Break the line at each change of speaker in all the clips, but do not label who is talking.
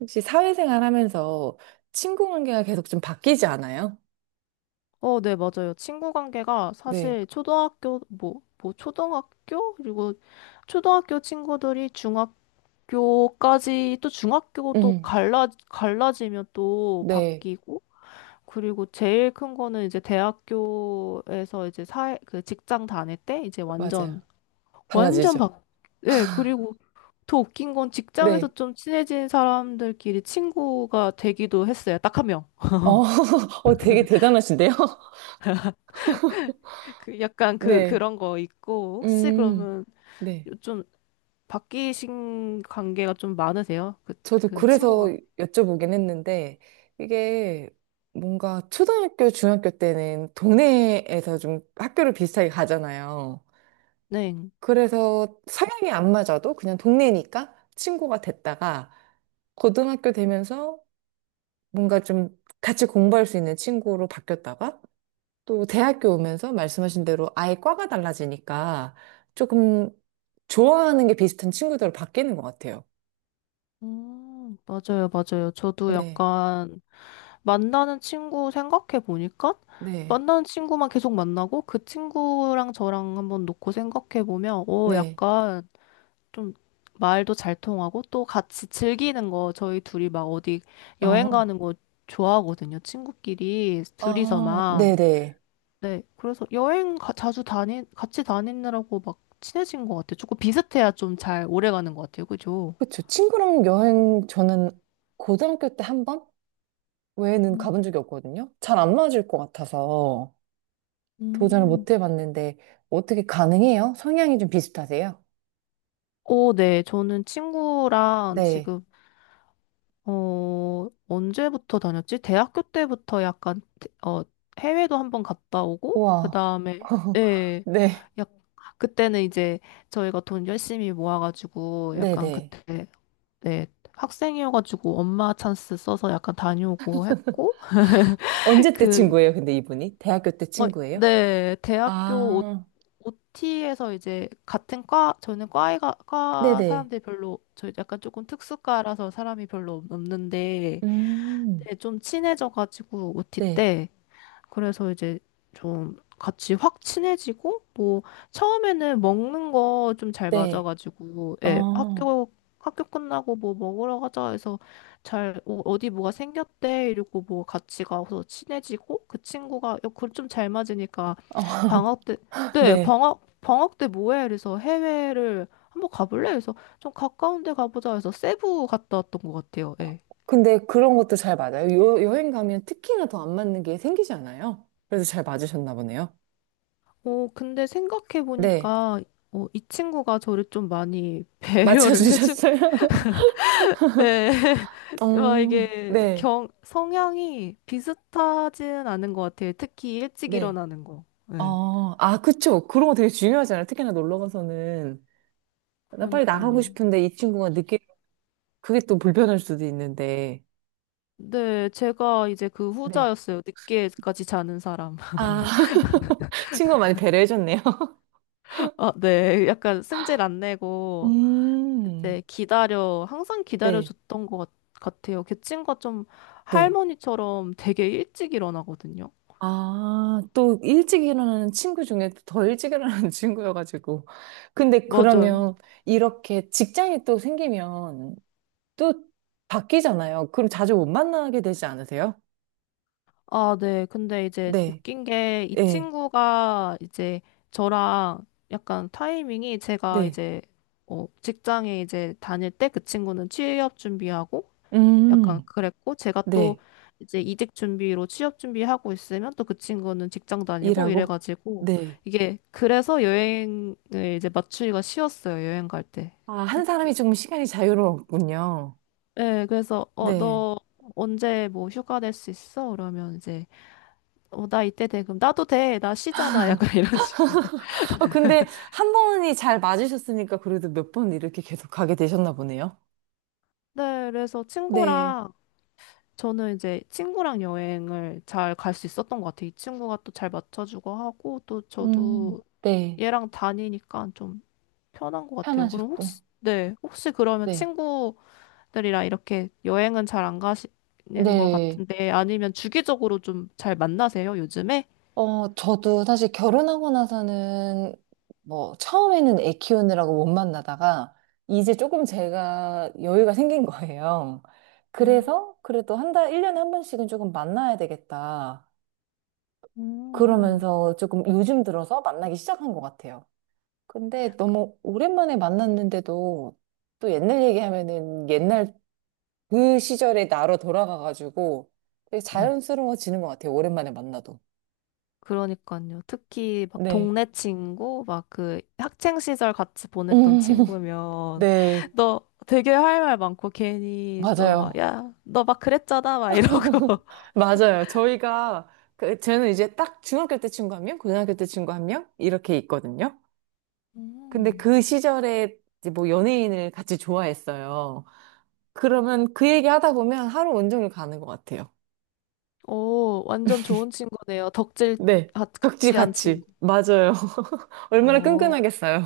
혹시 사회생활 하면서 친구 관계가 계속 좀 바뀌지 않아요?
맞아요. 친구 관계가
네,
사실 초등학교, 초등학교? 그리고 초등학교 친구들이 중학교까지 또 중학교 또
음,
갈라지면 또
네,
바뀌고, 그리고 제일 큰 거는 이제 대학교에서 이제 사회, 그 직장 다닐 때 이제 완전,
맞아요.
완전 바,
달라지죠.
예, 그리고 더 웃긴 건 직장에서
네,
좀 친해진 사람들끼리 친구가 되기도 했어요. 딱 한 명.
어, 어, 되게 대단하신데요?
그 약간 그
네,
그런 거 있고 혹시
음,
그러면
네.
요즘 바뀌신 관계가 좀 많으세요? 그,
저도
그
그래서
친구가.
여쭤보긴 했는데, 이게 뭔가 초등학교, 중학교 때는 동네에서 좀 학교를 비슷하게 가잖아요.
네.
그래서 성향이 안 맞아도 그냥 동네니까 친구가 됐다가, 고등학교 되면서 뭔가 좀 같이 공부할 수 있는 친구로 바뀌었다가 또 대학교 오면서 말씀하신 대로 아예 과가 달라지니까 조금 좋아하는 게 비슷한 친구들로 바뀌는 것 같아요.
맞아요, 맞아요. 저도
네,
약간 만나는 친구 생각해 보니까
네,
만나는 친구만 계속 만나고 그 친구랑 저랑 한번 놓고 생각해 보면 오,
네.
약간 좀 말도 잘 통하고 또 같이 즐기는 거 저희 둘이 막 어디 여행
어,
가는 거 좋아하거든요. 친구끼리
아,
둘이서만.
네네.
네, 그래서 자주 같이 다니느라고 막 친해진 것 같아요. 조금 비슷해야 좀 잘 오래 가는 것 같아요. 그죠?
그쵸. 친구랑 여행 저는 고등학교 때 한 번? 외에는 가본
음.
적이 없거든요. 잘 안 맞을 것 같아서 도전을
음.
못 해봤는데 어떻게 가능해요? 성향이 좀 비슷하세요?
오, 네. 저는 친구랑
네.
지금, 언제부터 다녔지? 대학교 때부터 약간, 태- 어, 해외도 한 번 갔다 오고, 그
우와.
다음에, 예.
네.
약, 그때는 이제 저희가 돈 열심히 모아가지고, 약간
네네.
그때, 네. 학생이어가지고 엄마 찬스 써서 약간 다녀오고 했고,
언제 때
그
친구예요, 근데 이분이? 대학교 때
어,
친구예요?
네, 대학교 오,
아,
OT에서 이제 같은 과, 저는 과에가, 과
네네.
사람들이 별로, 저 약간 조금 특수과라서 사람이 별로 없는데,
음,
네, 좀 친해져가지고 OT
네,
때, 그래서 이제 좀 같이 확 친해지고, 뭐, 처음에는 먹는 거 좀 잘
네.
맞아가지고,
어,
예,
어,
학교, 학교 끝나고 뭐 먹으러 가자 해서 잘, 어, 어디 뭐가 생겼대 이러고 뭐 같이 가서 친해지고, 그 친구가, 그좀 잘 맞으니까 방학 때, 네,
네.
방학 때 뭐해? 그래서 해외를 한번 가볼래? 그래서 좀 가까운 데 가보자 해서 세부 갔다 왔던 것 같아요. 예.
근데 그런 것도 잘 맞아요. 여행 가면 특히나 더 안 맞는 게 생기지 않아요? 그래서 잘 맞으셨나 보네요.
어, 근데
네.
생각해보니까, 어, 이 친구가 저를 좀 많이 배려를 해준,
맞춰주셨어요?
네. 막
어,
이게
네,
경, 성향이 비슷하진 않은 것 같아요. 특히 일찍
네.
일어나는 거. 네.
어, 아, 그쵸. 그런 거 되게 중요하잖아요. 특히나 놀러 가서는. 나 빨리 나가고
그러니까요.
싶은데 이 친구가 늦게, 그게 또 불편할 수도 있는데.
네, 제가 이제 그
네.
후자였어요. 늦게까지 자는 사람.
아, 친구가 많이 배려해줬네요.
아, 네. 약간 승질 안 내고,
음,
이제 기다려, 항상
네,
기다려줬던 것 같아요. 걔 친구가 좀
네.
할머니처럼 되게 일찍 일어나거든요.
아, 또 일찍 일어나는 친구 중에 더 일찍 일어나는 친구여가지고. 근데
맞아요.
그러면 이렇게 직장이 또 생기면 또 바뀌잖아요. 그럼 자주 못 만나게 되지 않으세요?
아, 네. 근데 이제
네,
웃긴 게 이
네,
친구가 이제 저랑 약간 타이밍이 제가
네.
이제 직장에 이제 다닐 때 그 친구는 취업 준비하고
음,
약간 그랬고 제가 또
네.
이제 이직 준비로 취업 준비하고 있으면 또 그 친구는 직장 다니고
일하고?
이래가지고
네.
이게 그래서 여행을 이제 맞추기가 쉬웠어요. 여행 갈 때.
아, 한 사람이
특히.
조금 시간이 자유로웠군요.
네. 그래서 어, 너 언제 뭐 휴가 낼 수 있어? 그러면 이제 어, 나 이때 돼. 그럼 나도 돼. 나 쉬잖아. 약간 이런 식으로.
아, 근데 한 번이 잘 맞으셨으니까 그래도 몇 번 이렇게 계속 가게 되셨나 보네요.
네, 그래서
네.
친구랑, 저는 이제 친구랑 여행을 잘 갈 수 있었던 것 같아요. 이 친구가 또 잘 맞춰주고 하고, 또
음,
저도
네.
얘랑 다니니까 좀 편한 것 같아요. 그럼
편하셨고.
혹시, 네, 혹시 그러면
네.
친구들이랑 이렇게 여행은 잘 안 가시는 것
네.
같은데, 아니면 주기적으로 좀 잘 만나세요, 요즘에?
어, 저도 사실 결혼하고 나서는 뭐 처음에는 애 키우느라고 못 만나다가 이제 조금 제가 여유가 생긴 거예요.
음.
그래서 그래도 한 달, 1년에 한 번씩은 조금 만나야 되겠다.
음.
그러면서 조금 요즘 들어서 만나기 시작한 것 같아요. 근데 너무 오랜만에 만났는데도 또 옛날 얘기하면은 옛날 그 시절의 나로 돌아가가지고 되게 자연스러워지는 것 같아요. 오랜만에 만나도.
그러니까요. 특히 막
네.
동네 친구, 막 그 학창 시절 같이 보냈던 친구면
네.
너 되게 할 말 많고 괜히 또 막
맞아요.
야, 너 막 그랬잖아 막 이러고.
맞아요. 저희가, 그, 저는 이제 딱 중학교 때 친구 한 명, 고등학교 때 친구 한 명, 이렇게 있거든요. 근데
음.
그 시절에 이제 뭐 연예인을 같이 좋아했어요. 그러면 그 얘기 하다 보면 하루 온종일 가는 것 같아요.
오, 완전 좋은 친구네요. 덕질
네. 벽지
같이 한 친구.
같이. 맞아요. 얼마나
어.
끈끈하겠어요.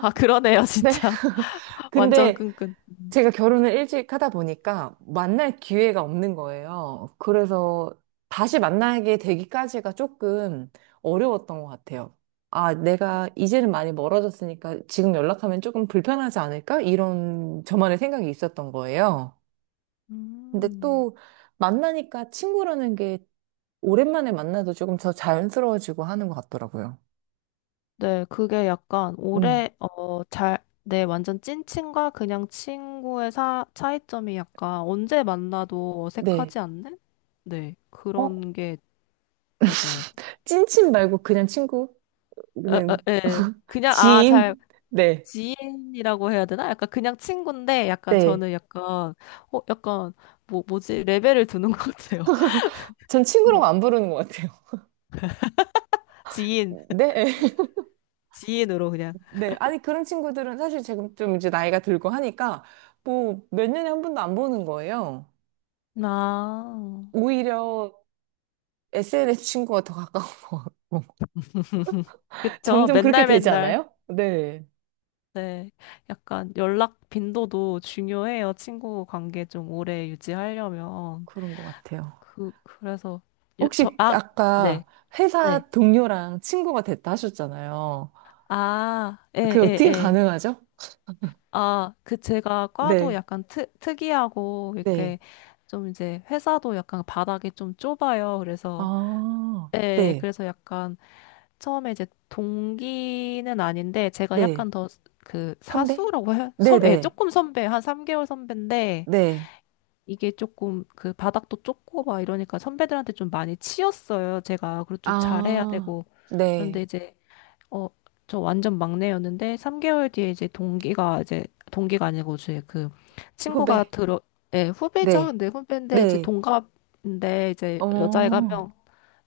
아, 그러네요,
네.
진짜. 완전
근데
끈끈.
제가 결혼을 일찍 하다 보니까 만날 기회가 없는 거예요. 그래서 다시 만나게 되기까지가 조금 어려웠던 것 같아요. 아, 내가 이제는 많이 멀어졌으니까 지금 연락하면 조금 불편하지 않을까? 이런 저만의 생각이 있었던 거예요. 근데
음.
또 만나니까 친구라는 게 오랜만에 만나도 조금 더 자연스러워지고 하는 것 같더라고요.
네, 그게 약간
음.
올해, 어, 잘, 네, 완전 찐친과 그냥 친구의 사, 차이점이 약간 언제 만나도
네.
어색하지 않는? 네,
어?
그런 게 맞아요.
찐친 말고 그냥 친구는
에, 에, 에. 그냥, 아, 잘,
지인? 네.
지인이라고 해야 되나? 약간 그냥 친구인데, 약간
네.
저는 약간, 어, 약간, 뭐지? 레벨을 두는 것 같아요.
전 친구라고
어,
안 부르는 것 같아요.
지인,
네.
지인으로 그냥.
네. 아니, 그런 친구들은 사실 지금 좀 이제 나이가 들고 하니까 뭐 몇 년에 한 번도 안 보는 거예요.
아,
오히려 SNS 친구가 더 가까워.
그쵸.
점점 그렇게
맨날
되지
맨날.
않아요? 네.
네, 약간 연락 빈도도 중요해요. 친구 관계 좀 오래 유지하려면.
그런 것 같아요.
그, 그래서, 요, 저,
혹시
아,
아까
네, 네.
회사 동료랑 친구가 됐다 하셨잖아요.
아, 예,
그게
예,
어떻게
예.
가능하죠?
아, 그 제가 과도
네.
약간 특, 특이하고,
네.
이렇게 좀 이제 회사도 약간 바닥이 좀 좁아요. 그래서,
아,
예,
네.
그래서 약간 처음에 이제 동기는 아닌데, 제가
네.
약간 더 그
선배?
사수라고 해요?
네
선, 예,
네.
조금 선배, 한 3개월 선배인데,
네.
이게 조금 그 바닥도 좁고 막 이러니까 선배들한테 좀 많이 치였어요. 제가 그리고 좀 잘해야
아,
되고 그런데
네.
이제 어 저 완전 막내였는데 3개월 뒤에 이제 동기가 이제 동기가 아니고 이제 그 친구가
후배.
들어 예 후배죠.
네.
근데 후배인데 이제
네.
동갑인데 이제 여자애가 한
어,
명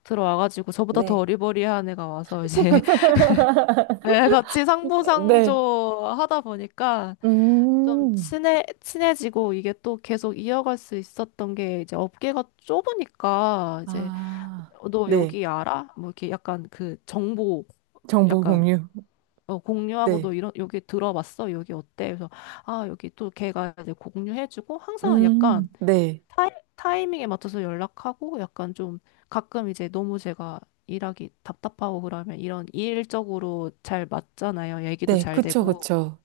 들어와가지고 저보다 더
네.
어리버리한 애가 와서 이제 예, 같이
네.
상부상조 하다 보니까 좀
음,
친해지고 이게 또 계속 이어갈 수 있었던 게 이제 업계가 좁으니까 이제
아,
어, 너
네.
여기 알아? 뭐 이렇게 약간 그 정보
정보
약간
공유.
어, 공유하고 너
네.
이런 여기 들어봤어? 여기 어때? 그래서 아 여기 또 걔가 이제 공유해주고 항상 약간
네.
타이, 타이밍에 맞춰서 연락하고 약간 좀 가끔 이제 너무 제가 일하기 답답하고 그러면 이런 일적으로 잘 맞잖아요. 얘기도
네.
잘
그쵸,
되고.
그쵸.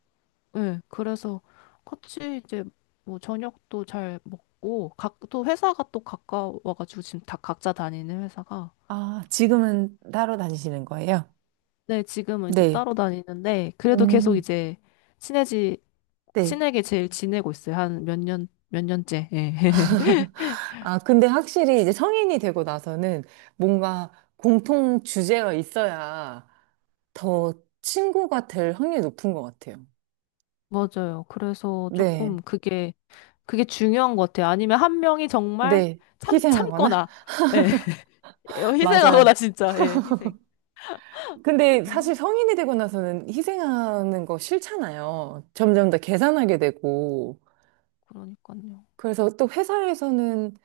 네, 그래서 같이 이제 뭐 저녁도 잘 먹고 각 또 회사가 또 가까워가지고 지금 다 각자 다니는 회사가
아, 지금은 따로 다니시는 거예요?
네 지금은 이제
네.
따로 다니는데 그래도 계속
음,
이제 친해지
네.
친하게 제일 지내고 있어요. 한 몇 년 몇 년째 예.
아, 근데 확실히 이제 성인이 되고 나서는 뭔가 공통 주제가 있어야 더 친구가 될 확률이 높은 것 같아요.
맞아요. 그래서
네,
조금 그게 그게 중요한 것 같아요. 아니면 한 명이 정말
네.
참
희생하거나?
참거나 예. 희생하거나
맞아요.
진짜 예 희생.
근데
아,
사실 성인이 되고 나서는 희생하는 거 싫잖아요. 점점 더 계산하게 되고.
그러니까요.
그래서 또 회사에서는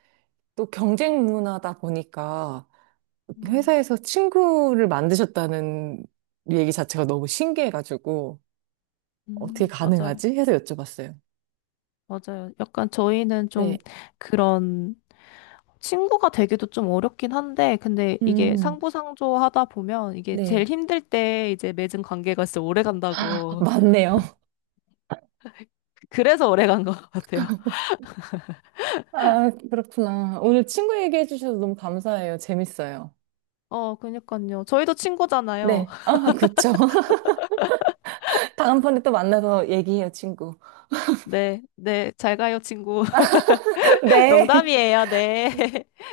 또 경쟁 문화다 보니까
음,
회사에서 친구를 만드셨다는 얘기 자체가 너무 신기해가지고. 어떻게
음.
가능하지? 해서 여쭤봤어요.
맞아요. 약간 저희는 좀
네.
그런 친구가 되기도 좀 어렵긴 한데, 근데 이게
음,
상부상조 하다 보면 이게 제일
네.
힘들 때 이제 맺은 관계가 진짜 오래
아,
간다고.
맞네요.
그래서 오래 간 것 같아요.
아, 그렇구나. 오늘 친구 얘기해 주셔서 너무 감사해요. 재밌어요.
어, 그니까요. 저희도 친구잖아요.
네. 아, 그쵸. 다음번에 또 만나서 얘기해요, 친구.
네, 네, 잘 가요, 친구.
네.
농담이에요, 네.